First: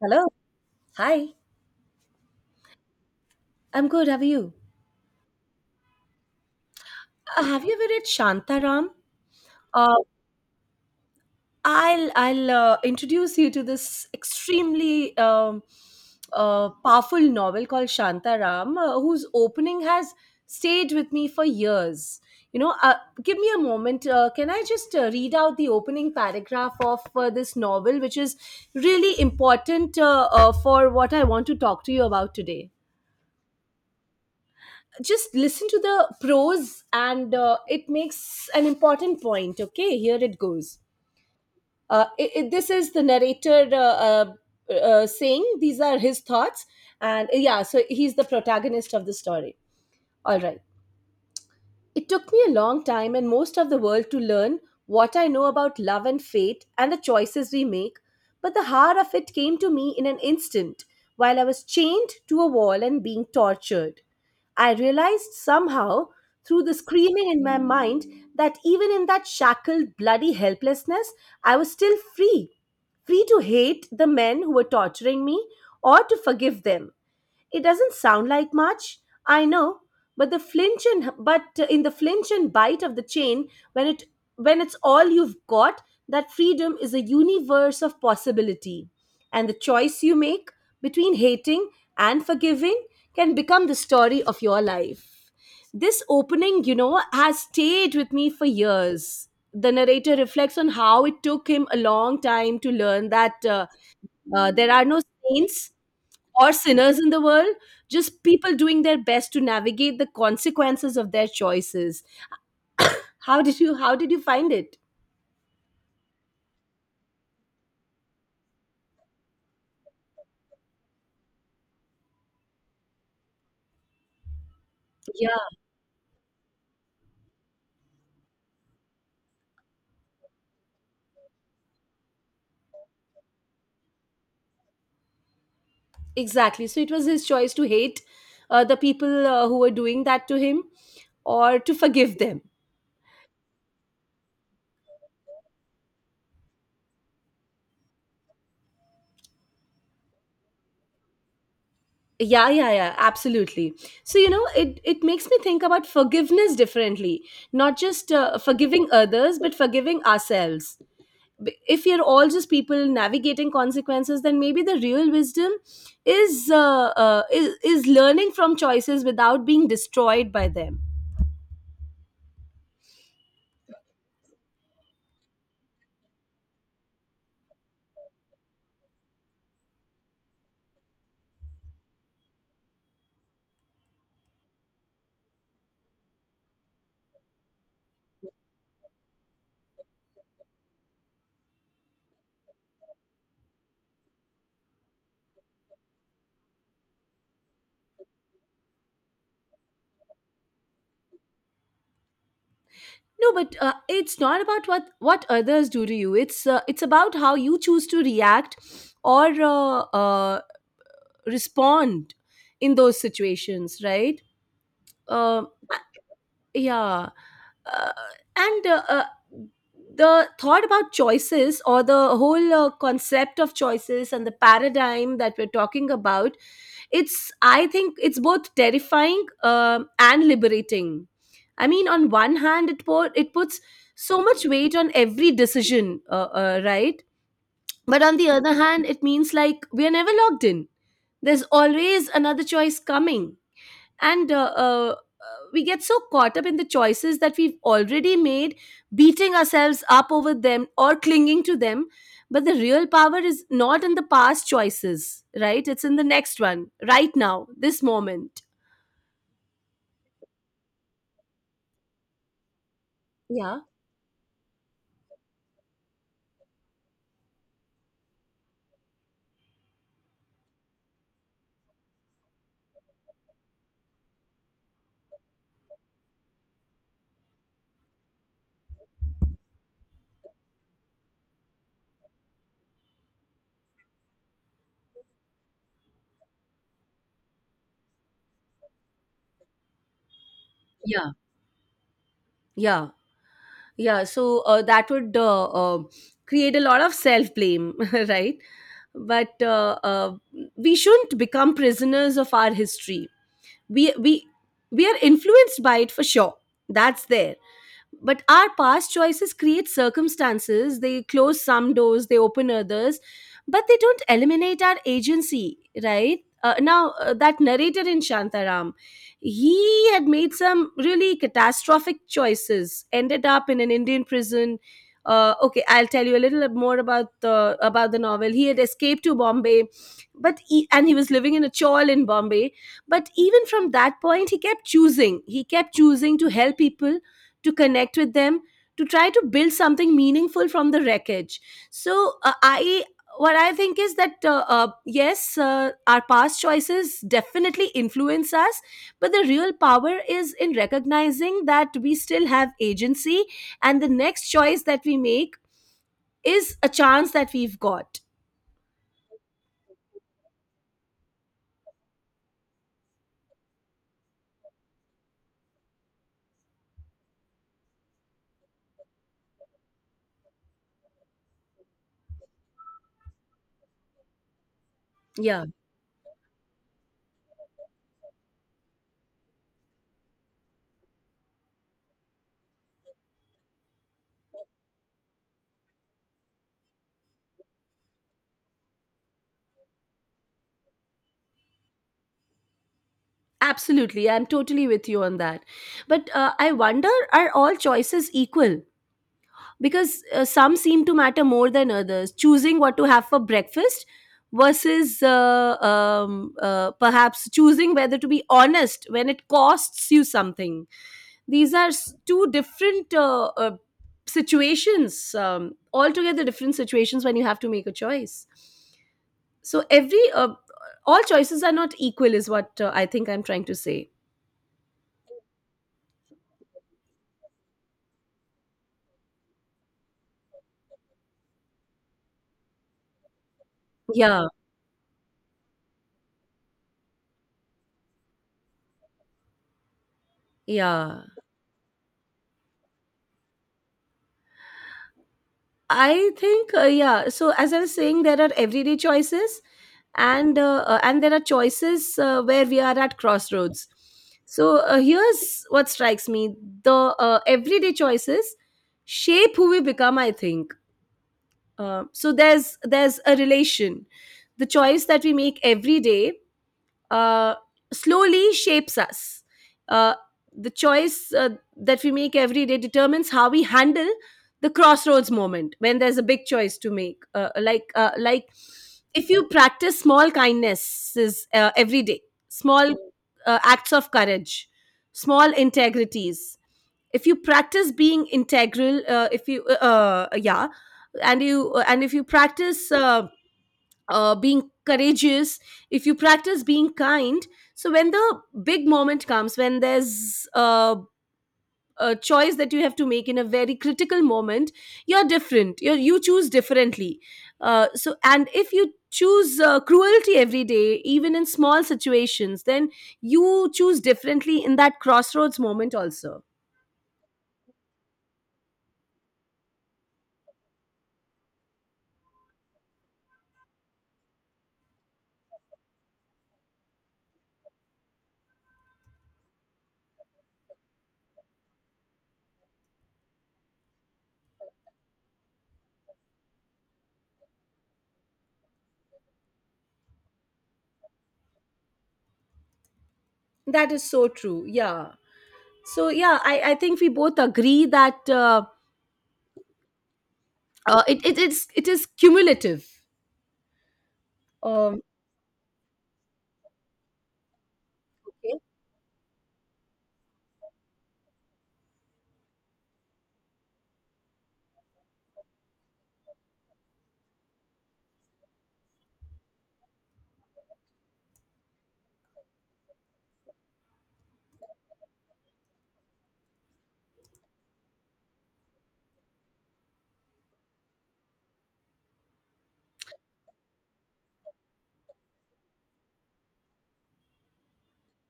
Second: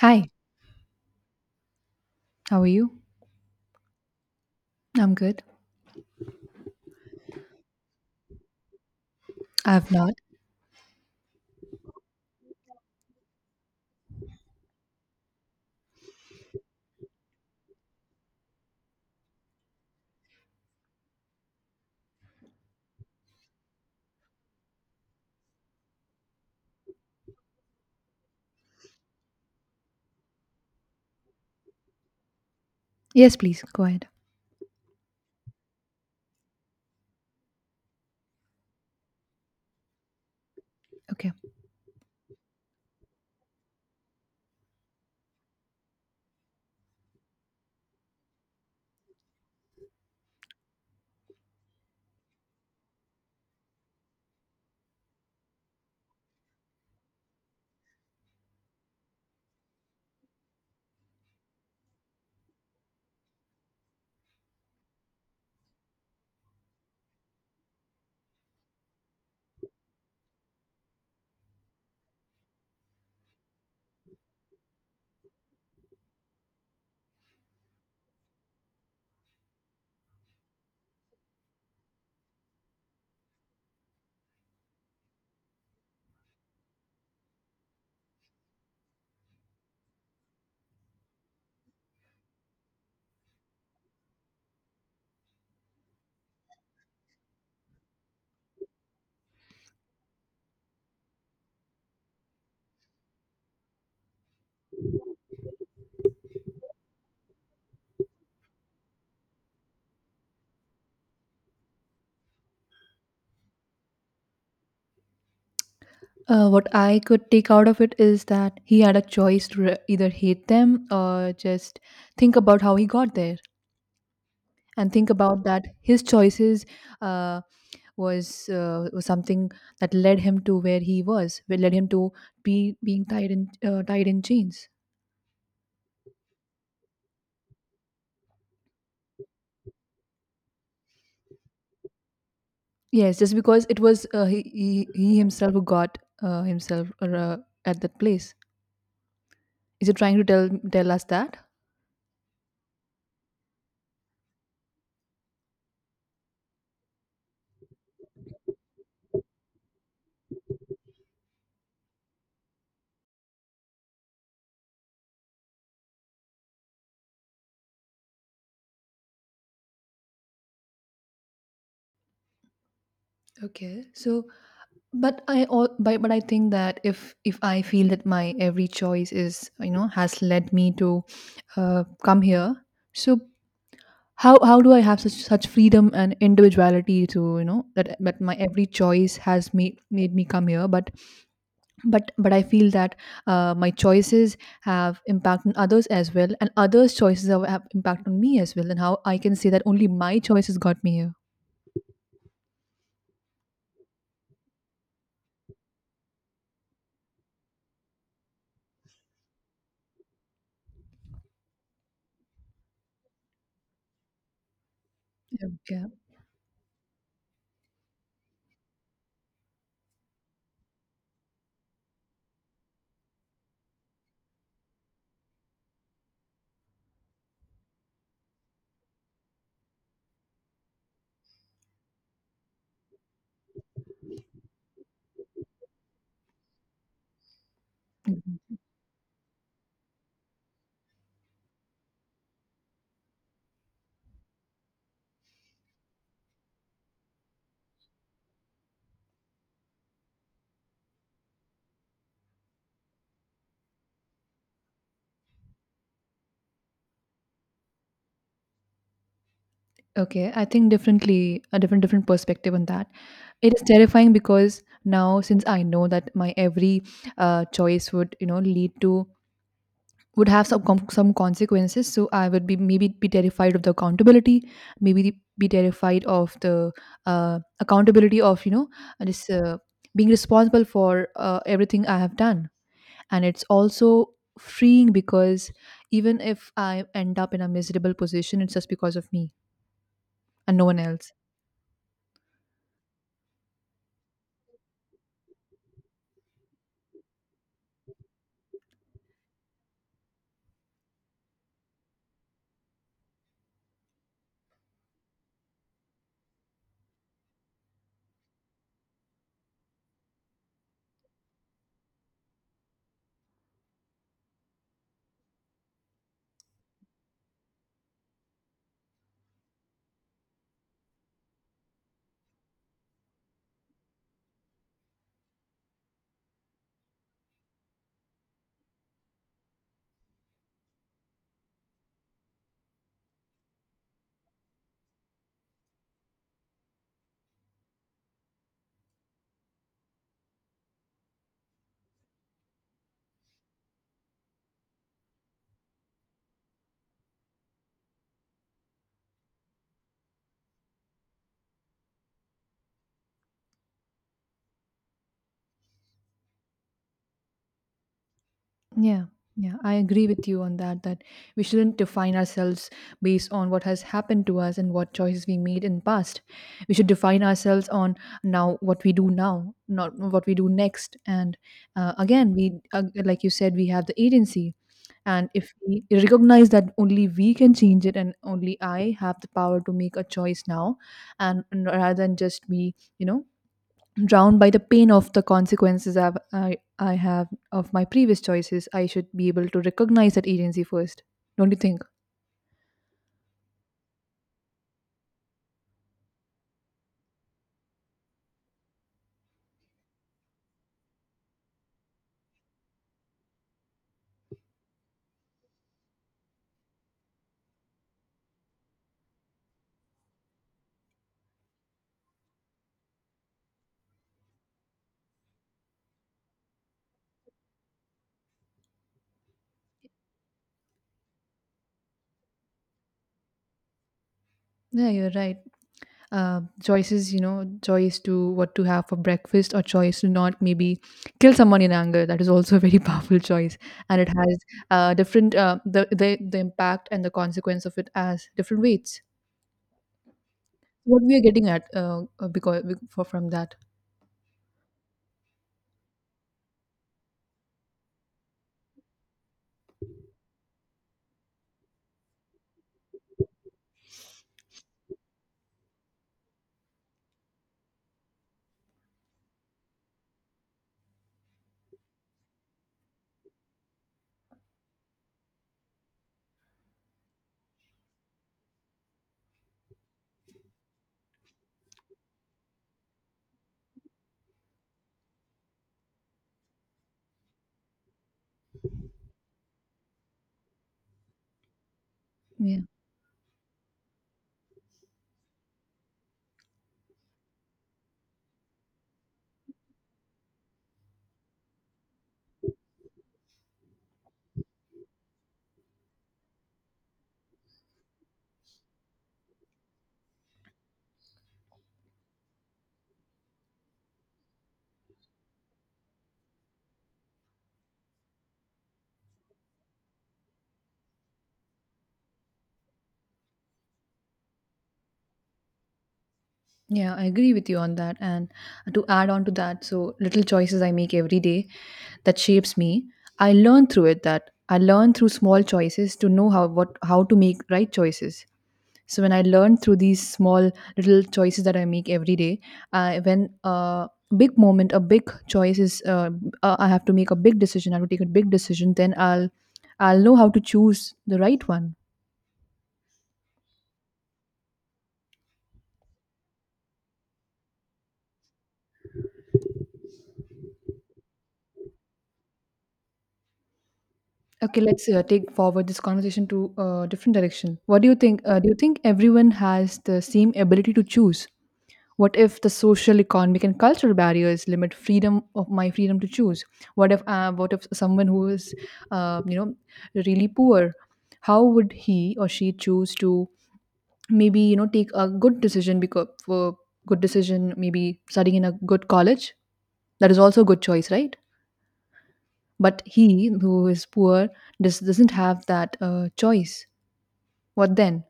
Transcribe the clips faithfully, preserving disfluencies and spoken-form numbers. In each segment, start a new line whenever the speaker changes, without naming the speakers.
Hello.
Hi,
Hi.
how are you?
I'm good. How are you?
I'm good.
Uh, have you ever read Shantaram?
I have
Uh,
not.
I'll I'll uh, introduce you to this extremely um, uh, powerful novel called Shantaram, uh, whose opening has stayed with me for years. You know, uh, Give me a moment. Uh, can I just uh, read out the opening paragraph of uh, this novel, which is really important uh, uh, for what I want to talk to you about today?
Yes, please go ahead.
Just listen to the pros and uh, it makes an important point. Okay, here it goes.
Okay.
Uh, it, it- this is the narrator, uh, uh, uh, saying these are his thoughts. And yeah, so he's the protagonist of the story. All right. It took me a long time and most of the world to learn what I know about love and fate and the choices we make, but the heart of it came to me in an instant while I was chained to a wall and being tortured. I realized somehow through the screaming in my mind that even in that shackled, bloody helplessness, I was still free. Free to hate the men who were torturing me or to forgive them. It doesn't sound like much, I know, but the flinch and but in the flinch and bite of the chain, when it when it's all you've got, that freedom is a universe of possibility, and the choice you make between hating and forgiving can become the story of your life. This opening you know has stayed with me for years. The narrator reflects on how it took him a long time to learn that uh, uh, there are no saints or sinners in the world, just people doing their best to navigate the consequences of their choices. How did you how did you find it?
Uh, what I could take out of it is that he had a choice to re- either hate them or just think about how he got there and think
Yeah,
about that his choices uh, was uh, was something that led him to where he was, that led him to be being tied in uh, tied in chains.
exactly. So it was his choice to hate uh, the people uh, who were doing that to him or to forgive them.
Yes, just because it was uh, he, he he himself who got uh, himself uh, at that place. Is he trying to tell tell us that?
Yeah, yeah, yeah, absolutely. So, you know, it, it makes me think about forgiveness differently, not just uh, forgiving others, but forgiving ourselves. B- if you're all just people navigating consequences, then maybe the real wisdom is uh, uh, is, is learning from choices without being destroyed by them.
Okay. So, but I all but, but I think that if if I feel that my every choice is, you know, has led me to uh, come here, so how how do I have such such freedom and individuality to, you know, that that my every choice has made made me come here, but but but I feel that uh, my choices have impact on others as well, and others' choices have, have impact on me as well, and how I can say that only my choices got me here?
No, but uh, it's not about what what others do to you. It's uh, it's about how you choose to react or uh, uh, respond in those situations, right? uh,
Yeah.
yeah. uh, and uh, uh, The thought about choices, or the whole uh, concept of choices and the paradigm that we're talking about, it's I think it's both terrifying um and liberating. I mean, on one hand, it po- it puts so much weight on every decision, uh, uh, right? But on the
Mhm.
other hand, it means like we are never locked in. There's always another choice coming. And uh, uh, we get so caught up in the choices that we've already made, beating ourselves up over them or clinging to them. But the real power is not in the past choices, right? It's in the next one, right now, this moment.
Okay, I think differently, a different different perspective on that. It
Yeah,
is terrifying because now, since I know that my every uh, choice would, you know, lead to, would have some com- some consequences, so I would be maybe be terrified of the accountability, maybe be terrified of the uh, accountability of, you know, this, uh, being responsible for uh, everything I have done. And it's also freeing, because even if I end up in a miserable position, it's just because of me and no one
yeah,
else.
yeah, yeah. So uh, that would uh, uh, create a lot of self blame right? But uh, uh, we shouldn't become prisoners of our history. we we we are influenced by it, for sure. That's there. But our past choices create circumstances. They close some doors, they open others. But they don't eliminate our agency, right? Uh, now, uh, that narrator in Shantaram, he had made some really catastrophic choices, ended up in an Indian prison. Uh, okay, I'll tell you a little bit more about the about the novel. He had escaped to Bombay, but he, and he was living in a chawl in Bombay. But even from that point, he kept choosing he kept choosing to help people, to connect with them, to try to build something meaningful from the wreckage. So uh, I what I think is that uh, uh, yes, uh, our past choices definitely influence us, but the real power is in recognizing that we still have agency, and the next choice that we make is a chance that we've got.
Yeah, yeah, I agree with you on that. That we shouldn't define ourselves based on what has happened to us and what choices we made in past. We should define ourselves on now what we do now, not what we do next. And uh, again, we uh, like you said, we have the agency. And
Yeah.
if we recognize that only we can change it, and only I have the power to make a choice now, and and rather than just me, you know, drowned by the pain of the consequences I've, I, I have of my previous choices, I should be able to recognize that agency first. Don't you think?
Absolutely, I'm totally with you on that. But uh, I wonder, are all choices equal? Because uh, some seem to matter more than others. Choosing what to have for breakfast versus uh, um, uh, perhaps choosing whether to be honest when it costs you something. These are s- two different uh, uh, situations, um, altogether different situations when you have to make a choice. So every uh, all choices are not equal is what uh, I think I'm trying to say.
Yeah, you're right. Uh, choices, you know, choice to what to have for breakfast, or choice to not maybe kill someone in anger, that is also a very powerful choice. And it
Yeah,
has uh, different, uh, the, the the impact and the consequence of it as different weights
yeah,
what we are getting at, uh, uh, because for, from that.
I think, uh, yeah so as I was saying, there are everyday choices, and uh, uh, and there are choices uh, where we are at crossroads. So uh, here's what strikes me. The uh, everyday choices shape who we become, I think. Uh, so there's there's a relation. The choice that we make every day uh, slowly shapes us. Uh, the choice uh, that we make every day determines how we handle the crossroads moment when there's a big choice to make. Uh, like uh, like if you practice small kindnesses uh, every day,
Yeah.
small uh, acts of courage, small integrities, if you practice being integral, uh, if you uh, uh, yeah and you, uh, and if you practice uh, uh, being courageous, if you practice being kind, so when the big moment comes, when there's uh, a choice that you have to make in a very critical moment, you're different. you you choose differently. Uh, so, and if you choose uh, cruelty every day, even in small situations, then you choose differently in that crossroads moment also.
Yeah, I agree with you on that. And to add on to that, so little choices I make every day, that shapes me. I learn through it that I learn through small choices to know how what how to make right choices. So when I learn through these small little choices that I make every day, uh, when a big moment, a big choice is, uh, uh, I have to make a big decision. I have to take a big decision. Then I'll, I'll know how to choose the right one.
That is so true. Yeah. So yeah, I, I think we both agree that uh, uh, it, it it's it is cumulative.
Okay,
Um,
let's uh, take forward this conversation to a different direction. What do you think?
Okay.
Uh, do you think everyone has the same ability to choose? What if the social, economic, and cultural barriers limit freedom of my freedom to choose? What if uh, what if someone who is, uh, you know, really poor, how would he or she choose to maybe, you know, take a good decision? Because for good decision maybe studying in a good college, that is also a good choice, right? But he who is poor does, doesn't have that uh, choice. What then?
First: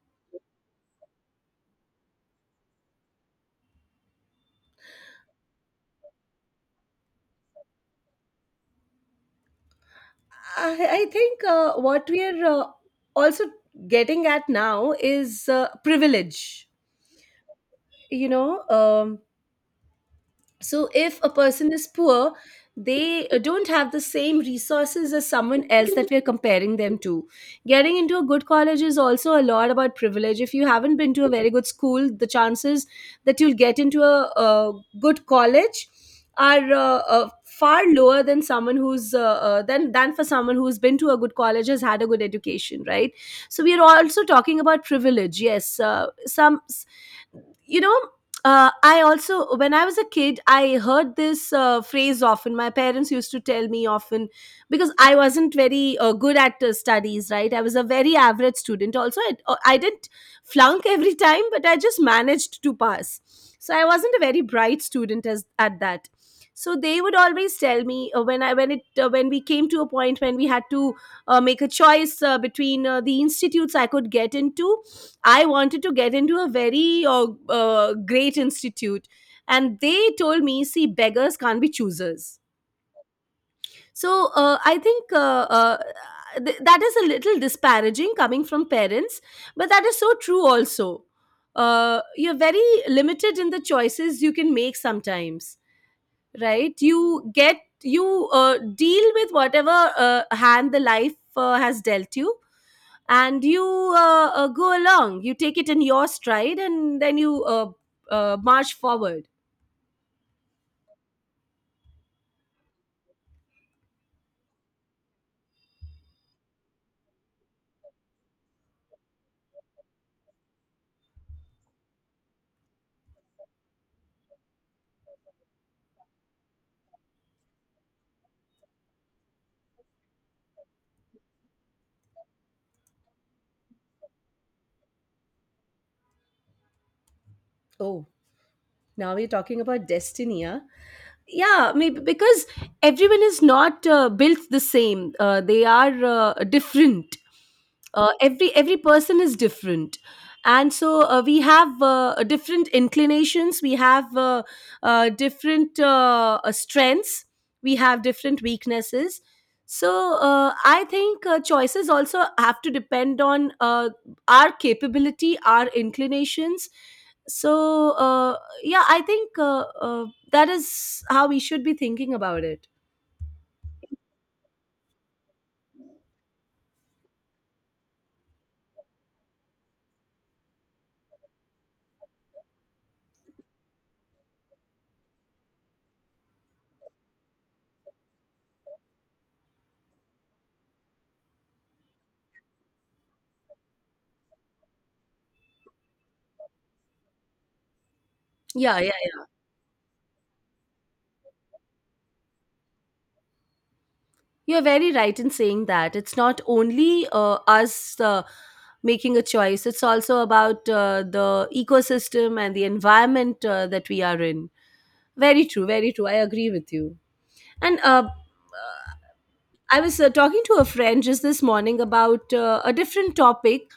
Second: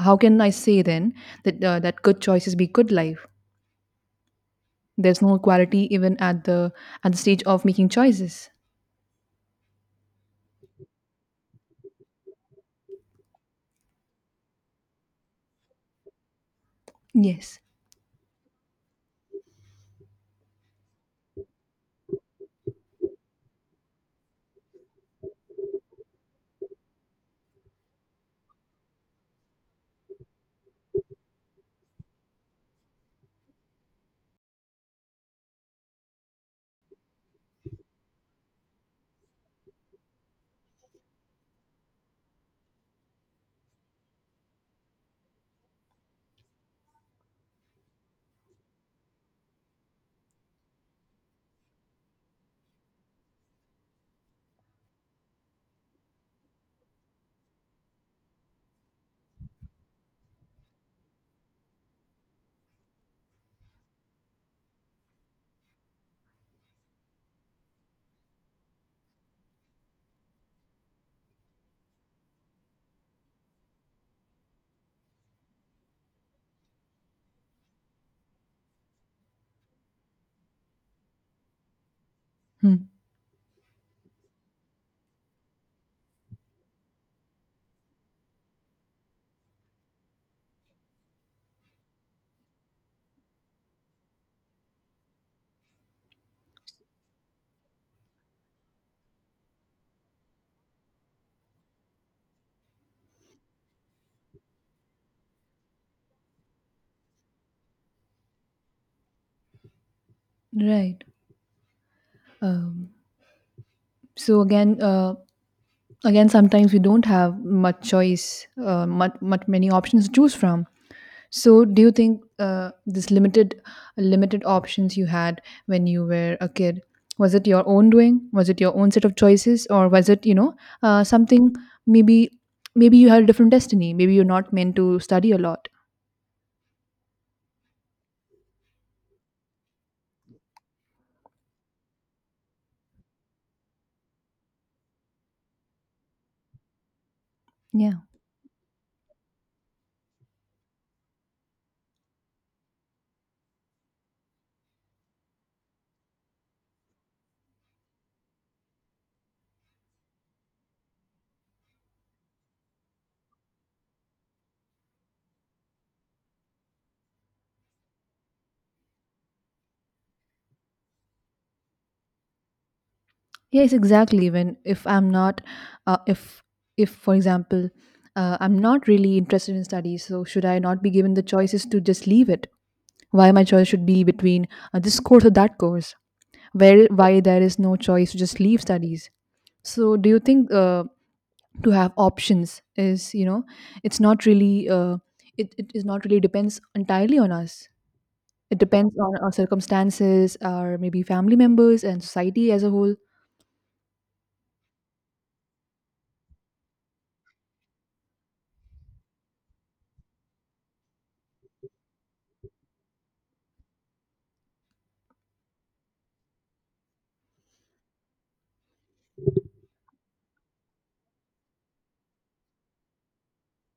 How can I say then that uh, that good choices be good life? There's no equality even at the at the stage of making choices.
I, I think uh, what we are uh, also getting at now is uh, privilege.
Yes.
You know, um, So if a person is poor, they uh, don't have the same resources as someone else that we're comparing them to. Getting into a good college is also a lot about privilege. If you haven't been to a very good school, the chances that you'll get into a, a good college are uh, uh, far lower than someone who's uh, uh, than than for someone who's been to a good college, has had a good education, right? So we are also talking about privilege. Yes, uh, some you know uh, I also, when I was a kid, I heard this uh, phrase often. My parents used to tell me often because I wasn't very uh, good at uh, studies, right? I was a very average student. Also, I, uh, I didn't flunk every time, but I just managed to pass. So I wasn't a very bright student as at that. So they would always tell me uh, when I when it uh, when we came to a point when we had to uh, make a choice uh, between uh, the institutes I could get into. I wanted to get into a very uh, uh, great institute. And they told me, see, beggars can't be choosers.
Hmm.
So uh, I think uh, uh, th- that is a little disparaging coming from parents, but that is so true also. Uh, you're very limited in the choices you can make sometimes, right? You get, you uh, deal with whatever uh, hand the life uh, has dealt you, and you uh, uh, go along. You take it in your stride, and then you uh, uh, march forward.
Right. Um, so again, uh, again, sometimes we don't have much choice, uh, much, much many options to choose from. So, do you think uh, this limited, limited options you had when you were a kid, was it your own doing? Was it your own set of choices, or was it, you know, uh, something, maybe, maybe you had a different destiny? Maybe you're not meant to study a lot.
Oh, now we're talking about destiny, huh? Yeah, maybe. Because everyone is not uh, built the same, uh, they are uh, different. uh, every every person is different. And so uh, we have uh, different inclinations, we have uh, uh, different uh, uh, strengths, we have different weaknesses. So uh, I think uh, choices also have to depend on uh, our capability, our inclinations. So uh, yeah, I think uh, uh, that is how we should be thinking about it.
Yes, exactly. Even if I'm not, uh, if if for example, uh, I'm not really interested in studies, so should I not be given the choices to just leave it? Why my choice should be between uh, this course or that course? Where why there is no choice to just leave studies? So do you think uh, to have options is, you know, it's not really uh, it it is not really depends entirely on us. It
Yeah, yeah,
depends on
yeah.
our circumstances, our maybe family members and society as a whole.
You're very right in saying that it's not only uh, us uh, making a choice. It's also about uh, the ecosystem and the environment uh, that we are in. Very true, very true. I agree with you. And uh, I was uh, talking to a friend just this morning about uh, a different topic,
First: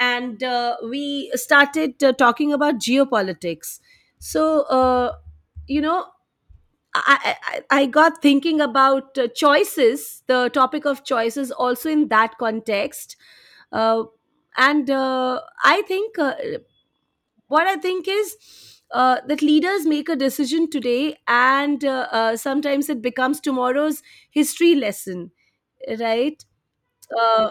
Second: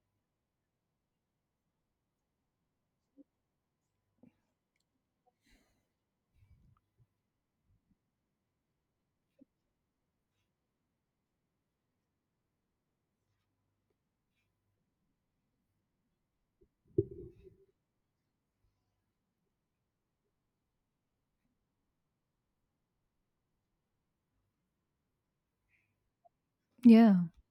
and uh, we started uh, talking about geopolitics. So, uh, you know, I, I, I I got thinking about uh, choices, the topic of choices, also in that context. Uh, and uh, I think uh, what I think is, uh, that leaders make a decision today, and uh, uh, sometimes it becomes tomorrow's history lesson, right?
Yeah,
uh,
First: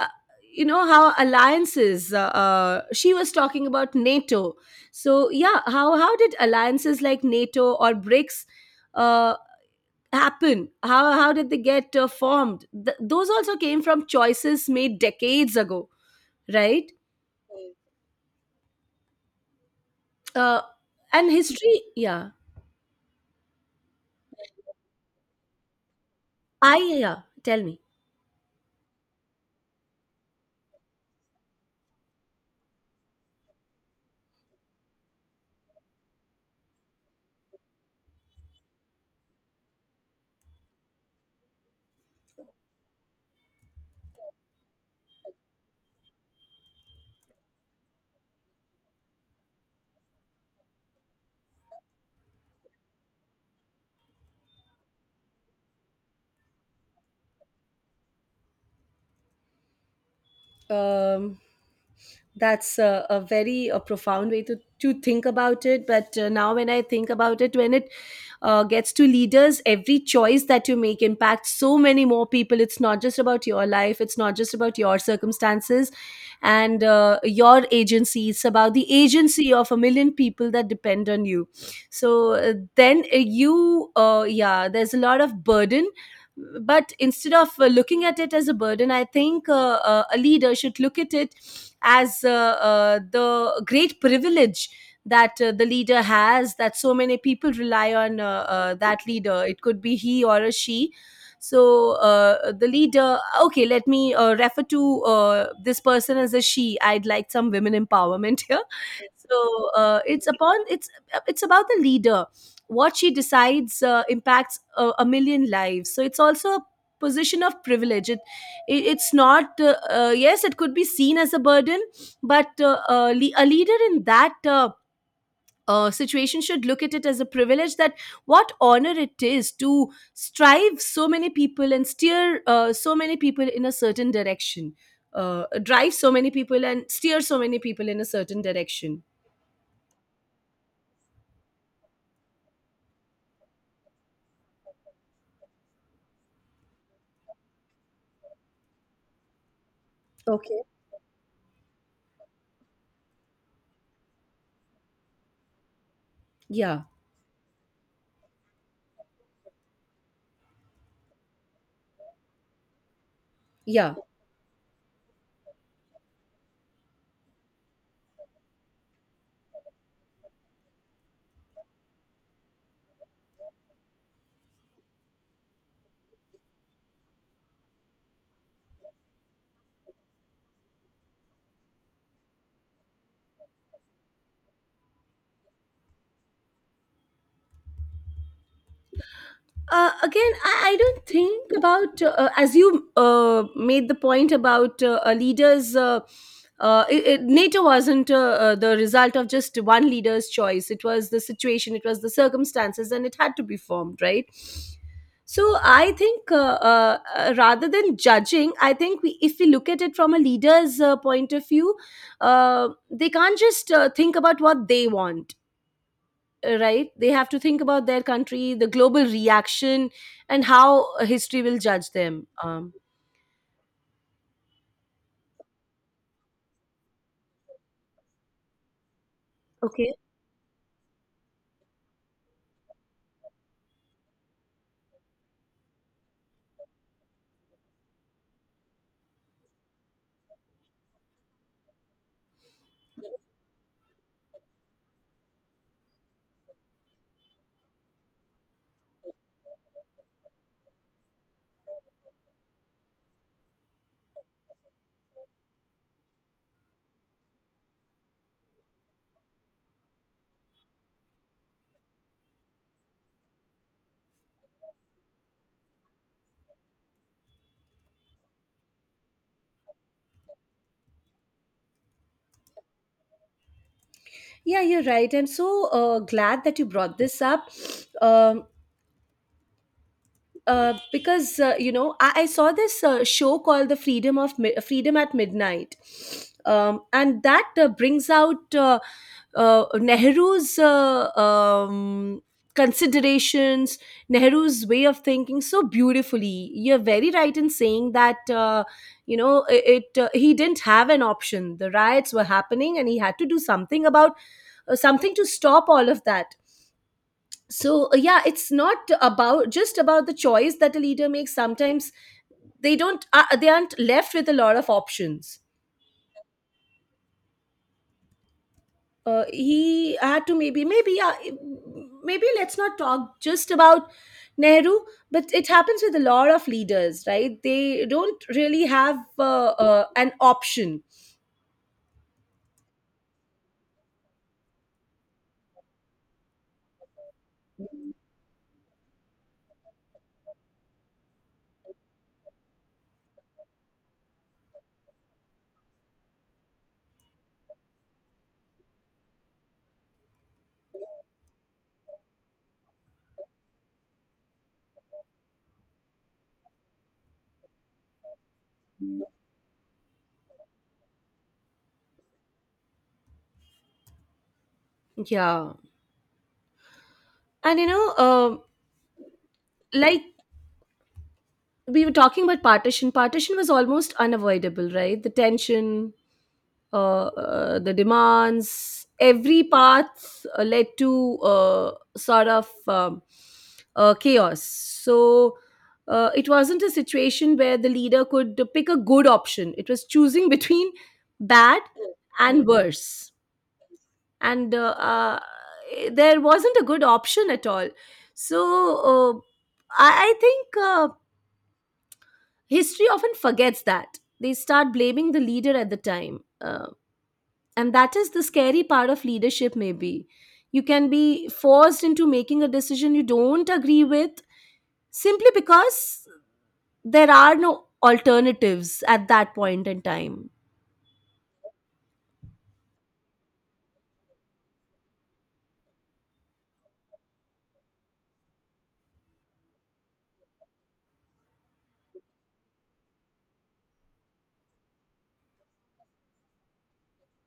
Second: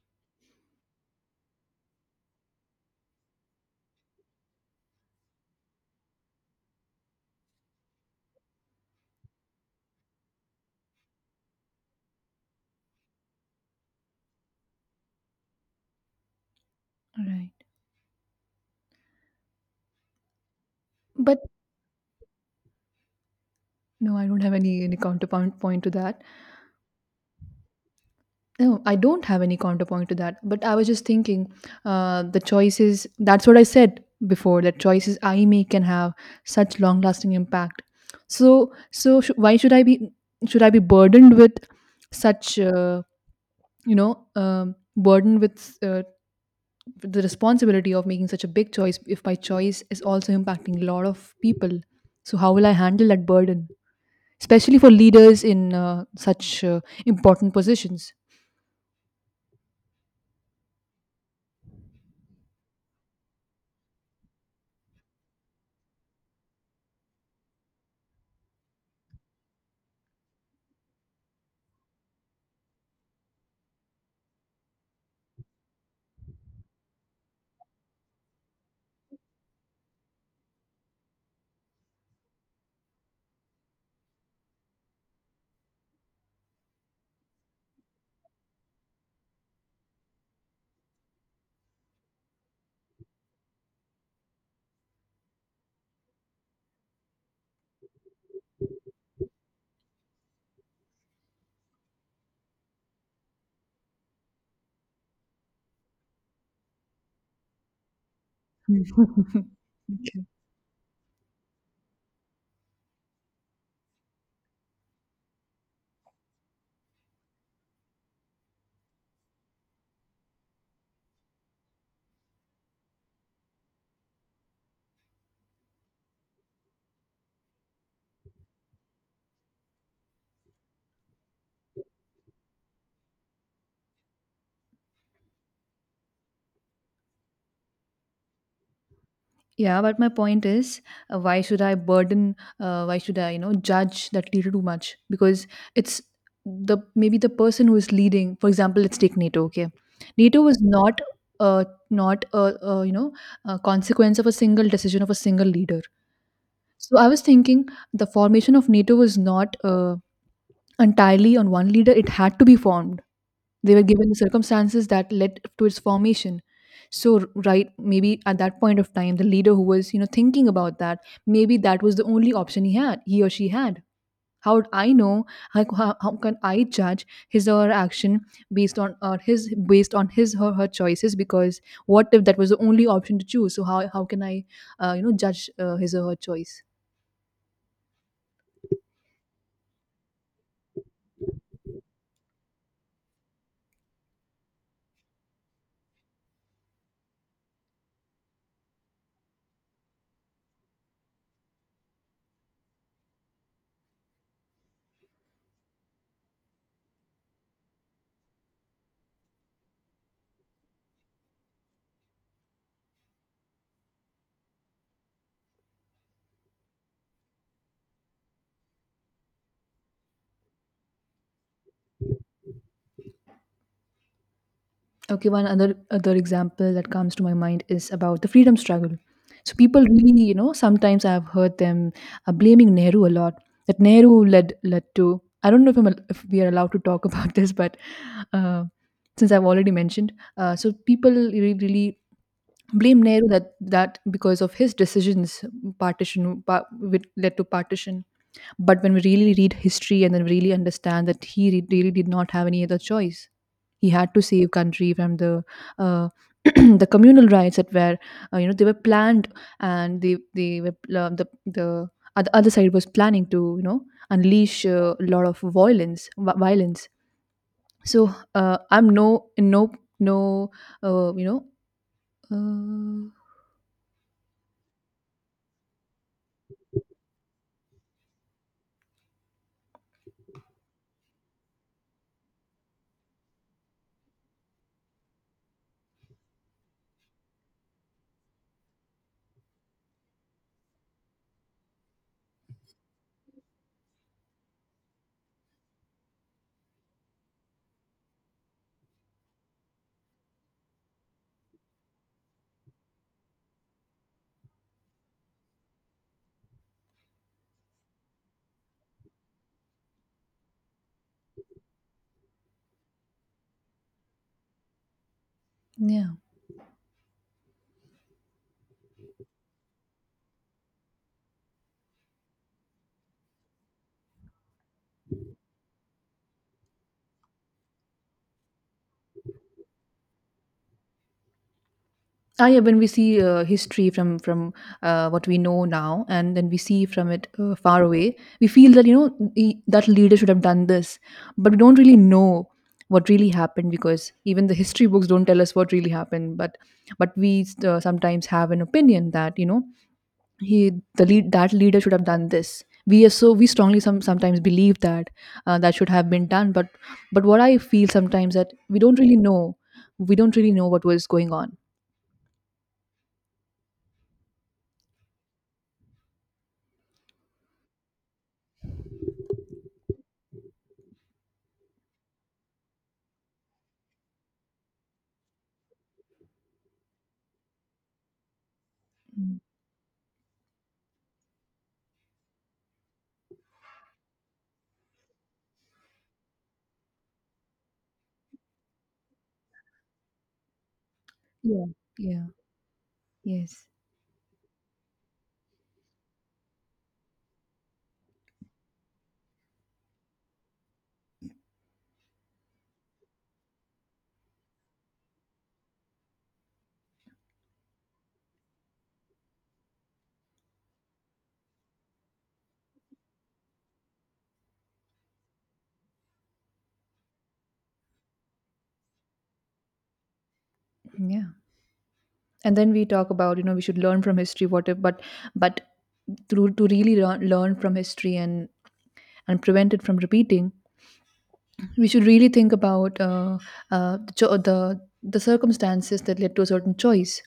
uh, you know how alliances, uh, uh, she was talking about NATO. So yeah, how how did alliances like NATO or BRICS uh, happen? How how did they get uh, formed? Th- those also came from choices made decades ago, right?
right.
uh, and history, yeah.
No, I don't have any any counterpoint point to that.
I Yeah, tell me.
No, I don't have any counterpoint to that. But I was just thinking, uh, the choices. That's what I said before. That choices I make can have such long lasting impact. So, so sh- why should I be, should I be burdened with such, uh, you know um, burdened with uh, the responsibility of making such a big choice if my choice is also impacting a lot of people? So how will I handle that burden? Especially for leaders in uh, such uh, important positions.
Um, that's a, a very a profound way to, to think about it. But uh, now, when I think about it, when it uh, gets to leaders, every choice that you make impacts so many more people. It's not just about your life, it's not just about your circumstances and uh, your agency. It's about the agency of a million people that depend on you. So uh, then uh, you, uh, yeah, there's a lot of burden. But instead of uh, looking at it as a burden, i think uh, uh, a leader should look at it as uh, uh, the great privilege that uh, the leader has, that so many people rely on, uh, uh, that leader. It could be he or a she. So uh, the leader, okay, let me uh, refer to uh, this person as a she. I'd like some women empowerment here.
Mhm.
So uh, it's upon it's it's about the leader. What she decides uh, impacts a, a million lives, so it's also a position of privilege. It, it it's not uh, uh, yes, it could be seen as a burden, but uh, uh, le- a leader in that uh, uh, situation should look at it as a privilege. That, what honor it is to strive so many people and steer uh, so many people in a certain direction. Uh, drive so many people and steer so many people in a certain direction.
Yeah, but my point is, uh, why should I burden? Uh, why should I, you know, judge that leader too much? Because it's the maybe the person who is leading. For example, let's take NATO. Okay, NATO was
Okay.
not uh, not a, a, you know, a consequence of a single decision of a single leader.
Yeah,
So I was thinking the formation of NATO was not uh, entirely on one leader. It had to be formed. They were
yeah.
given the circumstances that led to its formation. So r- right, maybe at that point of time, the leader who was, you know, thinking about that, maybe that was the only option he had, he or she had. How would I know? How, how, how can I judge his or her action based on or his based on his or her choices? Because what if that was the only option to choose? So how how can I uh, you know judge uh, his or her choice?
Uh, again, I, I don't think about, uh, uh, as you uh, made the point about uh, a leaders. Uh, uh, it, it- NATO wasn't, uh, uh, the result of just one leader's choice. It was the situation, it was the circumstances, and it had to be formed, right? So I think, uh, uh, uh, rather than judging, I think, we, if we look at it from a leader's uh, point of view, uh, they can't just uh, think about what they want, uh, right? They have to think about their country, the global reaction, and how uh, history will judge them. Um,
Okay, one other other example that comes to my mind is about the freedom struggle. So people
okay,
really, you know, sometimes I've heard them uh, blaming Nehru a lot. That Nehru led led to. I don't know if I'm al- if we are allowed to talk about this, but uh, since I've already mentioned, uh, so people really, really blame Nehru that that because of his decisions, partition pa- which led to partition. But when we really read history and then really understand that he re- really did not have any other choice, he had to save country from the uh, the communal riots that were uh, you know, they were planned, and they they were pl- uh, the the other other side was planning to, you know, unleash uh, a lot of violence vi- violence. So uh, I'm no in no no uh, you know uh,
yeah, you're right. I'm so uh, glad that you brought this up. um, uh, because uh, you know, I, I saw this uh, show called the freedom of Mi- Freedom at Midnight. Um, and that uh, brings out, uh, uh, nehru's uh, um, considerations Nehru's way of thinking, so beautifully. You're very right in saying that, uh, you know, i- it, uh, he didn't have an option. The riots were happening and he had to do something about, uh, something to stop all of that. So uh, yeah, it's not about, just about the choice that a leader makes. Sometimes they don't uh, they aren't left with a lot of options.
yeah.
Uh, he had to, maybe maybe yeah, maybe let's not talk just about Nehru, but it happens with a lot of leaders, right? They don't really have uh, uh, an option.
Ah, yeah, when we see uh, history from from uh, what we know now, and then we see from it uh, far away, we feel that, you know, the, that leader should have done this, but we don't really know what really happened, because even the history books don't tell us what really happened. But but we uh, sometimes have an opinion that, you know, he the lead that leader should have done this. We are so we strongly some sometimes believe that uh, that should have been done, but but what I feel sometimes that we don't really know, we don't really know what was going on.
Yeah. And you know, um like, we were talking about partition. Partition was almost unavoidable, right? The tension, uh, uh, the demands, every path uh, led to uh, sort of um, uh, chaos. So uh, it wasn't a situation where the leader could pick a good option. It was choosing between bad
Yeah. Yeah.
and worse.
Yes.
And uh, uh, there wasn't a good option at all. So uh, I, I think uh, history often forgets that. They start blaming the leader at the time. Uh, and that is the scary part of leadership. Maybe you can be forced into making a decision you don't agree with simply because there are no alternatives at that point in time.
Yeah. And then we talk about, you know, we should learn from history, what if, but, but to, to really learn, learn from history and, and prevent it from repeating, we should really think about uh, uh, the, cho- the, the circumstances that led to a certain choice,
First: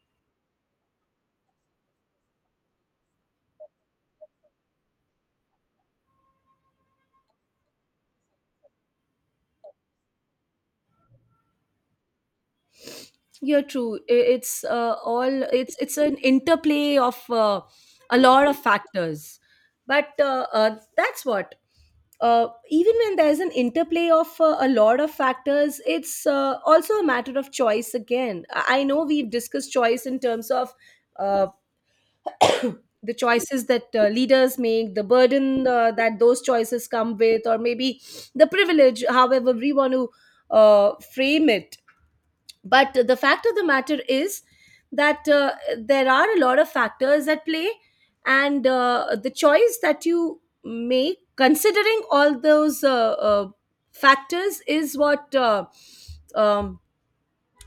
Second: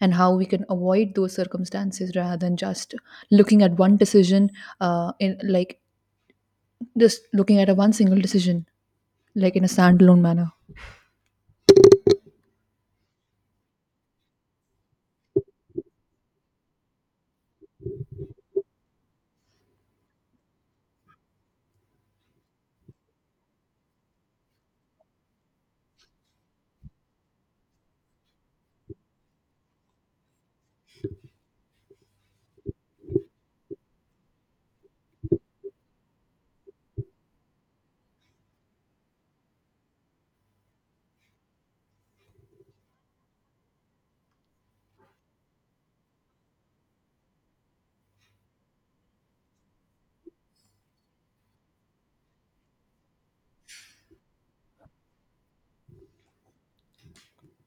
and how we can avoid those circumstances rather than just looking at one decision, uh, in like just looking at a one single decision, like in a standalone manner.
You're true. I- it's uh, all, it's it's an interplay of uh, a lot of factors. But uh, uh, that's what, uh, even when there's an interplay of uh, a lot of factors, it's uh, also a matter of choice again. I I know we've discussed choice in terms of, uh, the choices that uh, leaders make, the burden uh, that those choices come with, or maybe the privilege, however we want to uh, frame it. But the fact of the matter is that, uh, there are a lot of factors at play, and uh, the choice that you make considering all those uh, uh, factors is what uh, um,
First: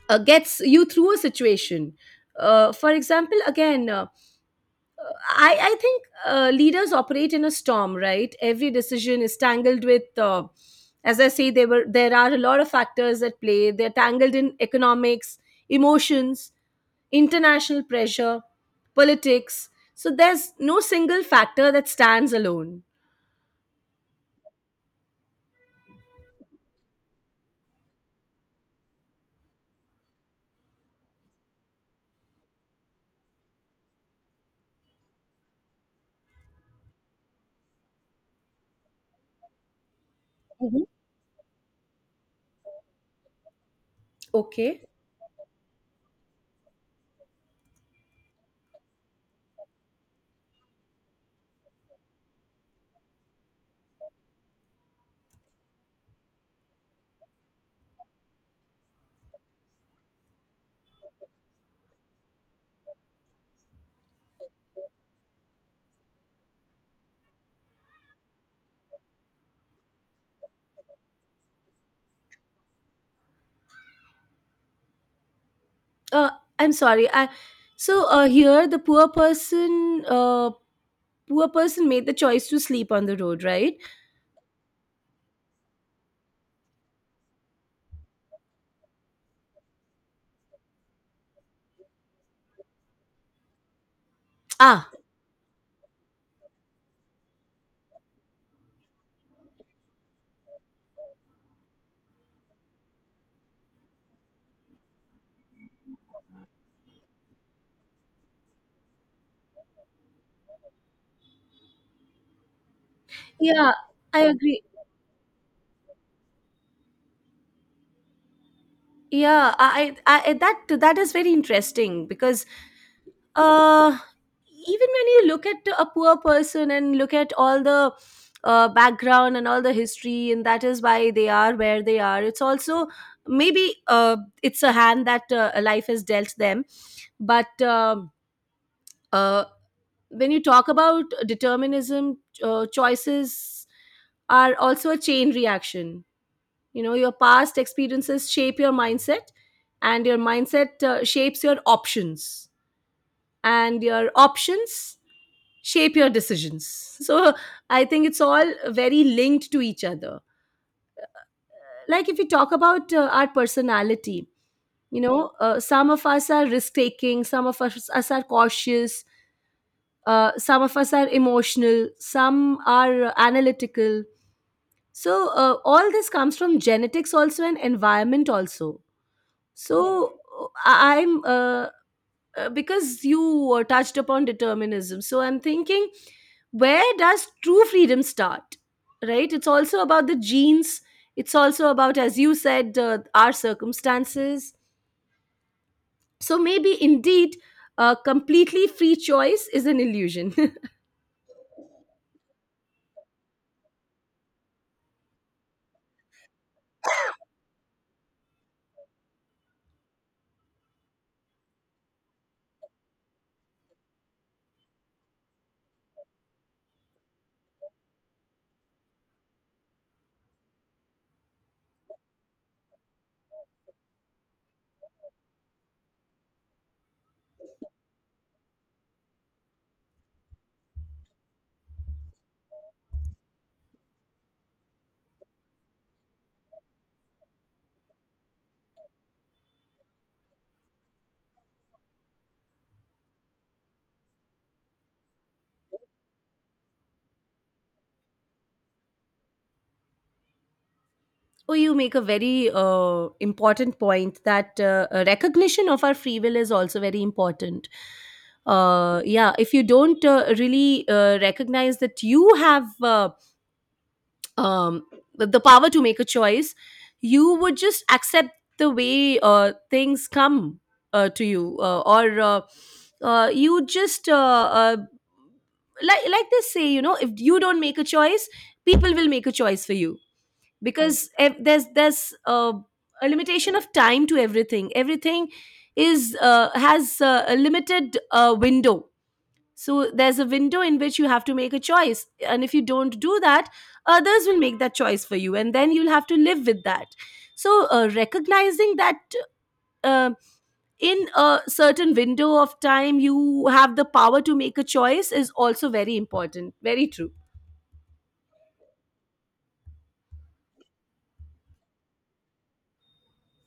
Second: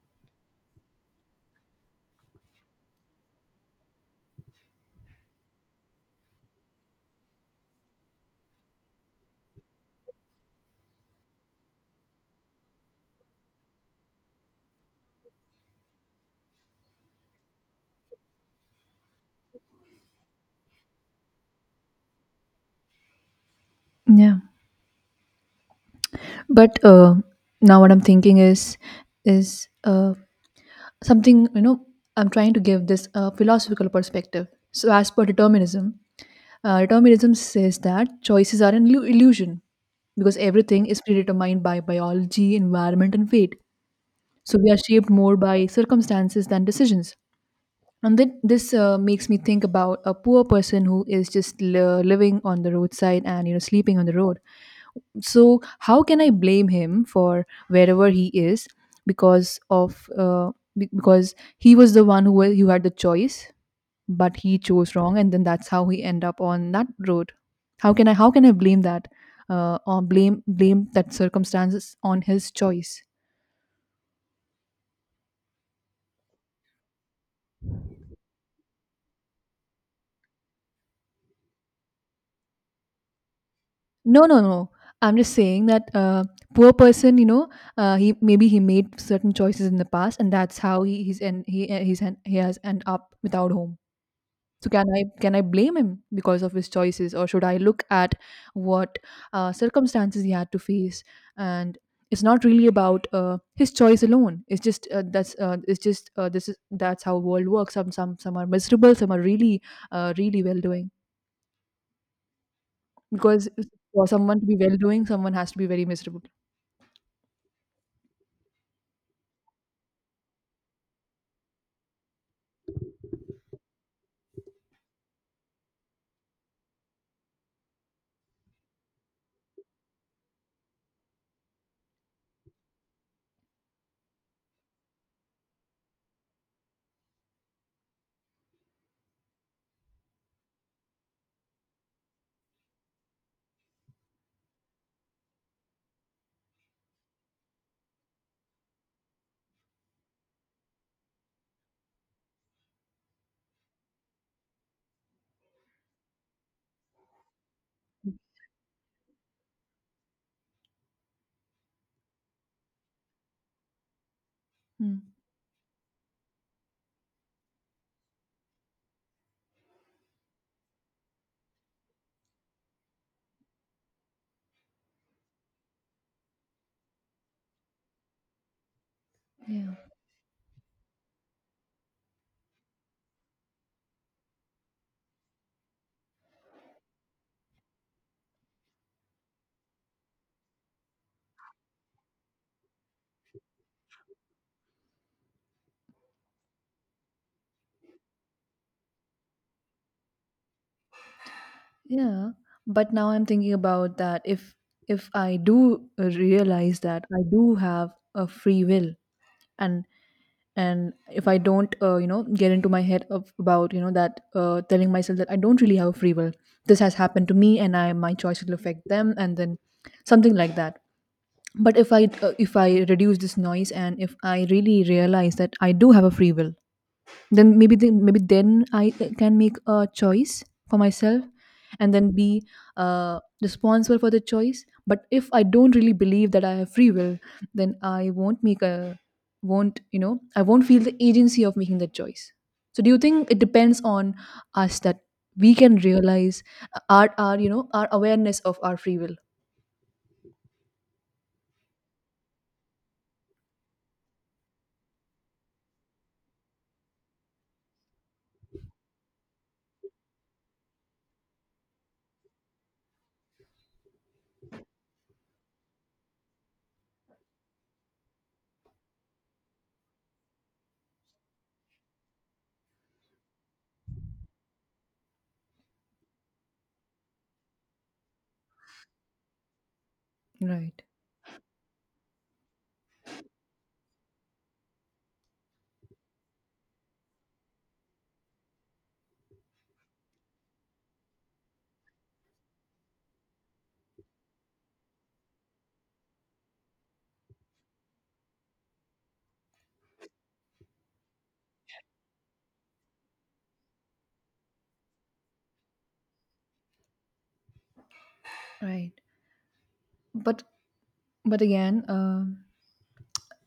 uh, gets you through a situation. Uh, for example, again, uh, I, I think uh, leaders operate in a storm, right? Every decision is tangled with, uh, as I say, there were there are a lot of factors at play. They're tangled in economics, emotions, international pressure, politics. So there's no single factor that stands alone.
Yeah. But uh, now what I'm thinking is, is, uh, something you know I'm trying to give this uh, philosophical perspective. So as per determinism, uh, determinism says that choices are an illu- illusion, because
Mhm.
everything is predetermined by biology, environment and fate. So we are
Okay.
shaped more by circumstances than decisions. And then this uh, makes me think about a poor person who is just li- living on the roadside and you know sleeping on the road. So how can I blame him for wherever he is? Because of uh, be- because he was the one who wa- who had the choice, but he chose wrong and then that's how he end up on that road. How can I how can i blame that, uh, or blame blame that circumstances on his choice?
Uh, I'm sorry. I So uh, here, the poor person, uh, poor person made the choice to sleep on the road, right?
No, no, no, I'm just saying that uh, poor person, you know uh, he maybe he made certain choices in the past and that's how he he's and he uh, he's en- he has end up without home. So
Ah.
can I can i blame him because of his choices, or should I look at what uh, circumstances he had to face? And it's not really about uh, his choice alone. It's just uh, that's uh, it's just uh, this is that's how world works. Some some some are miserable, some are really uh, really well doing. Because
Yeah,
for
I
someone to be
agree.
well doing, someone has to be very miserable.
Yeah, I, I, I that that is very interesting because uh, even when you look at a poor person and look at all the uh, background and all the history, and that is why they are where they are. It's also maybe, uh, it's a hand that uh, life has dealt them, but um uh, when you talk about determinism, uh, choices are also a chain reaction. You know, your past experiences shape your mindset, and your mindset uh, shapes your options, and your options shape your decisions. So i think it's all very linked to each other. Like if we talk about uh, our personality, you
Mm,
know, uh, some of us are risk taking, some of us, us are cautious, uh, some of us are emotional, some are uh, analytical. So uh, all this comes from genetics also and environment also.
yeah,
So uh, I- I'm uh, uh, because you uh, touched upon determinism, so i'm thinking, where does true freedom start? Right, it's also about the genes. It's also about, as you said, uh, our circumstances. So maybe indeed, uh, completely free choice is an illusion.
yeah. But now I'm thinking about that, if if I do realize that I do have a free will, and and if I don't, uh, you know, get into my head of, about you know that uh, telling myself that I don't really have a free will. This has happened to me, and I my choice will affect them, and then something like that. But if i uh, if I reduce this noise and if I really realize that I do have a free will, then maybe then, maybe then I uh, can make a choice for myself and then be uh, responsible for the choice. But if I don't really believe that I have free will, then I won't make a won't you know I won't feel the agency of making that choice. So do you think it depends on us that we can realize uh, our our you know our awareness of our free will?
Oh, you make a very uh, important point, that uh, a recognition of our free will is also very important. Uh, yeah, if you don't uh, really uh, recognize that you have, uh, um the power to make a choice, you would just accept the way uh things come uh, to you, uh, or uh, uh, you just, uh, uh, like like they say, you know, if you don't make a choice, people will make a choice for you.
Right.
Because ev- there's there's uh, a limitation of time to everything. Everything is uh, has uh, a limited uh, window. So there's a window in which you have to make a choice. And if you don't do that, others will make that choice for you. And then you'll have to live with that. So uh, recognizing that, uh, in a certain window of time, you have the power to make a choice is also very important. Very true.
Right. but But again, uh,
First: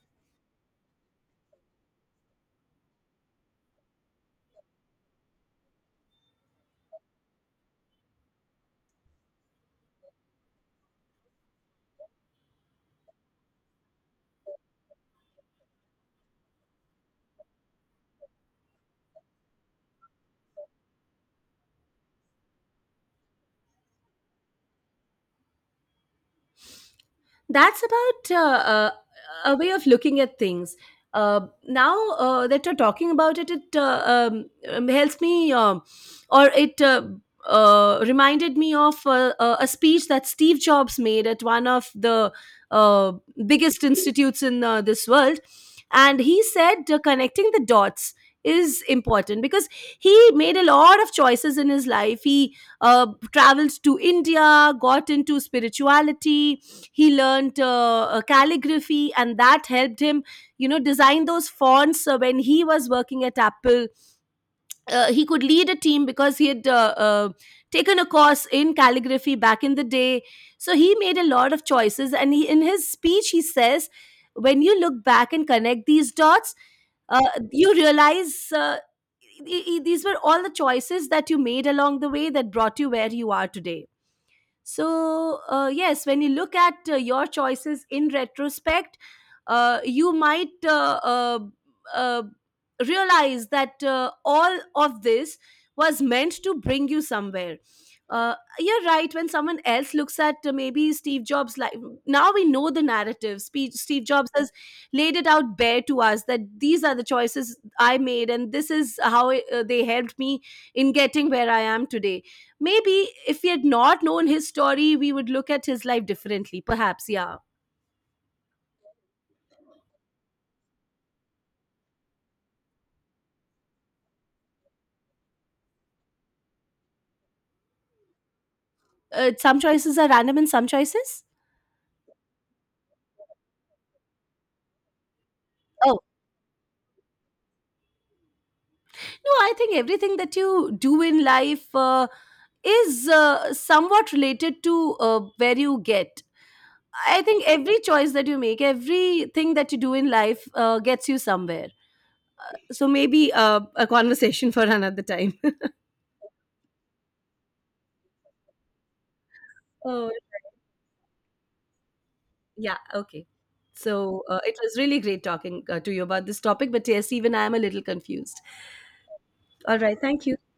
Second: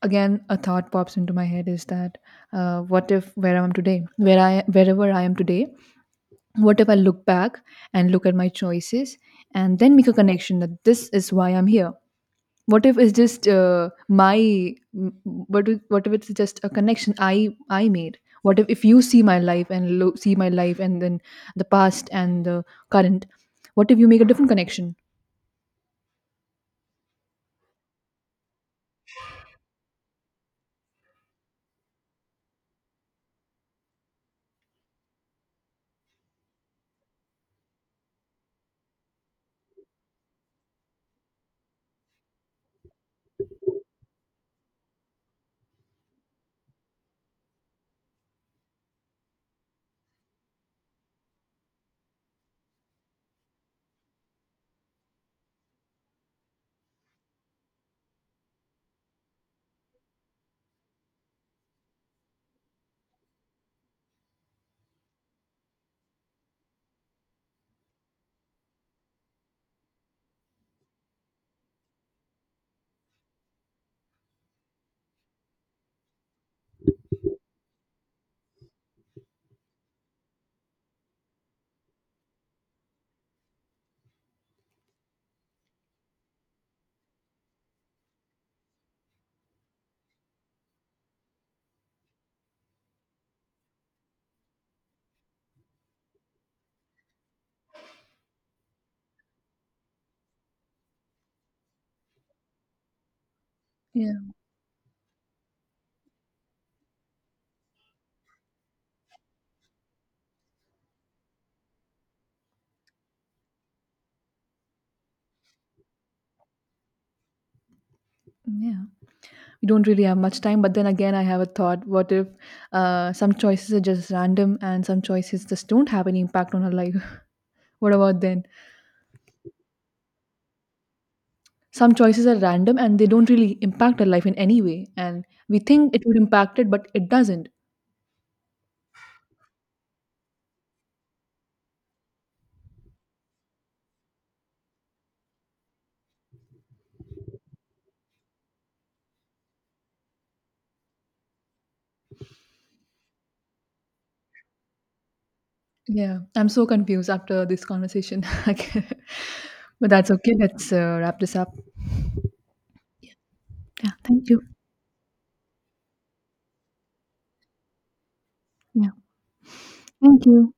again, a thought pops into my head is that, uh, what if where I am today, where I wherever I am today, what if I look back and look at my choices and then make a connection that this is why I'm here? What if it's just uh, my m- what if, what if it's just a connection I I made? What if if you see my life and lo- see my life and then the past and the current, what if you make a different connection?
That's about uh, uh, a way of looking at things. Uh, now uh, that you're talking about it, it uh, um, um, helps me, um, or it uh, uh, reminded me of uh, uh, a speech that Steve Jobs made at one of the uh, biggest institutes in uh, this world. And he said, uh, connecting the dots is important, because he made a lot of choices in his life. He uh, traveled to India, got into spirituality, he learned uh, uh, calligraphy, and that helped him, you know, design those fonts uh, when he was working at Apple. Uh, he could lead a team because he had uh, uh, taken a course in calligraphy back in the day. So he made a lot of choices, and he, in his speech he says, when you look back and connect these dots, uh, you realize, uh, e- e- these were all the choices that you made along the way that brought you where you are today. So, uh, yes, when you look at uh, your choices in retrospect, uh, you might, uh, uh, uh, realize that uh, all of this was meant to bring you somewhere. Uh, you're right. When someone else looks at, uh, maybe Steve Jobs' life, now we know the narrative. Spe- Steve
Yeah,
Jobs has laid it out bare to us, that these are the choices I made, and this is how it, uh, they helped me in getting where I am today. Maybe if we had not known his story, we would look at his life differently. Perhaps, yeah.
yeah. You don't really have much time, but then again I have a thought, what if uh, some choices are just random and some choices just don't have any impact on her life? What about then?
Uh, some choices are random and some choices.
Some choices are random and they don't really impact our life in any way, and we think
Oh,
it would impact it but it doesn't.
no, I think everything that you do in life uh, is uh, somewhat related to uh, where you get. I think every choice that you make, everything that you do in life uh, gets you somewhere. So maybe uh, a conversation for another time.
Yeah, I'm so confused after this conversation. I can't- but
Oh,
that's okay, let's uh, wrap this up.
yeah. Okay.
Yeah,
So
thank
uh,
you.
it was really great talking uh, to you about this topic, but yes, even I am a little confused.
Yeah.
All right. Thank
Thank
you.
you.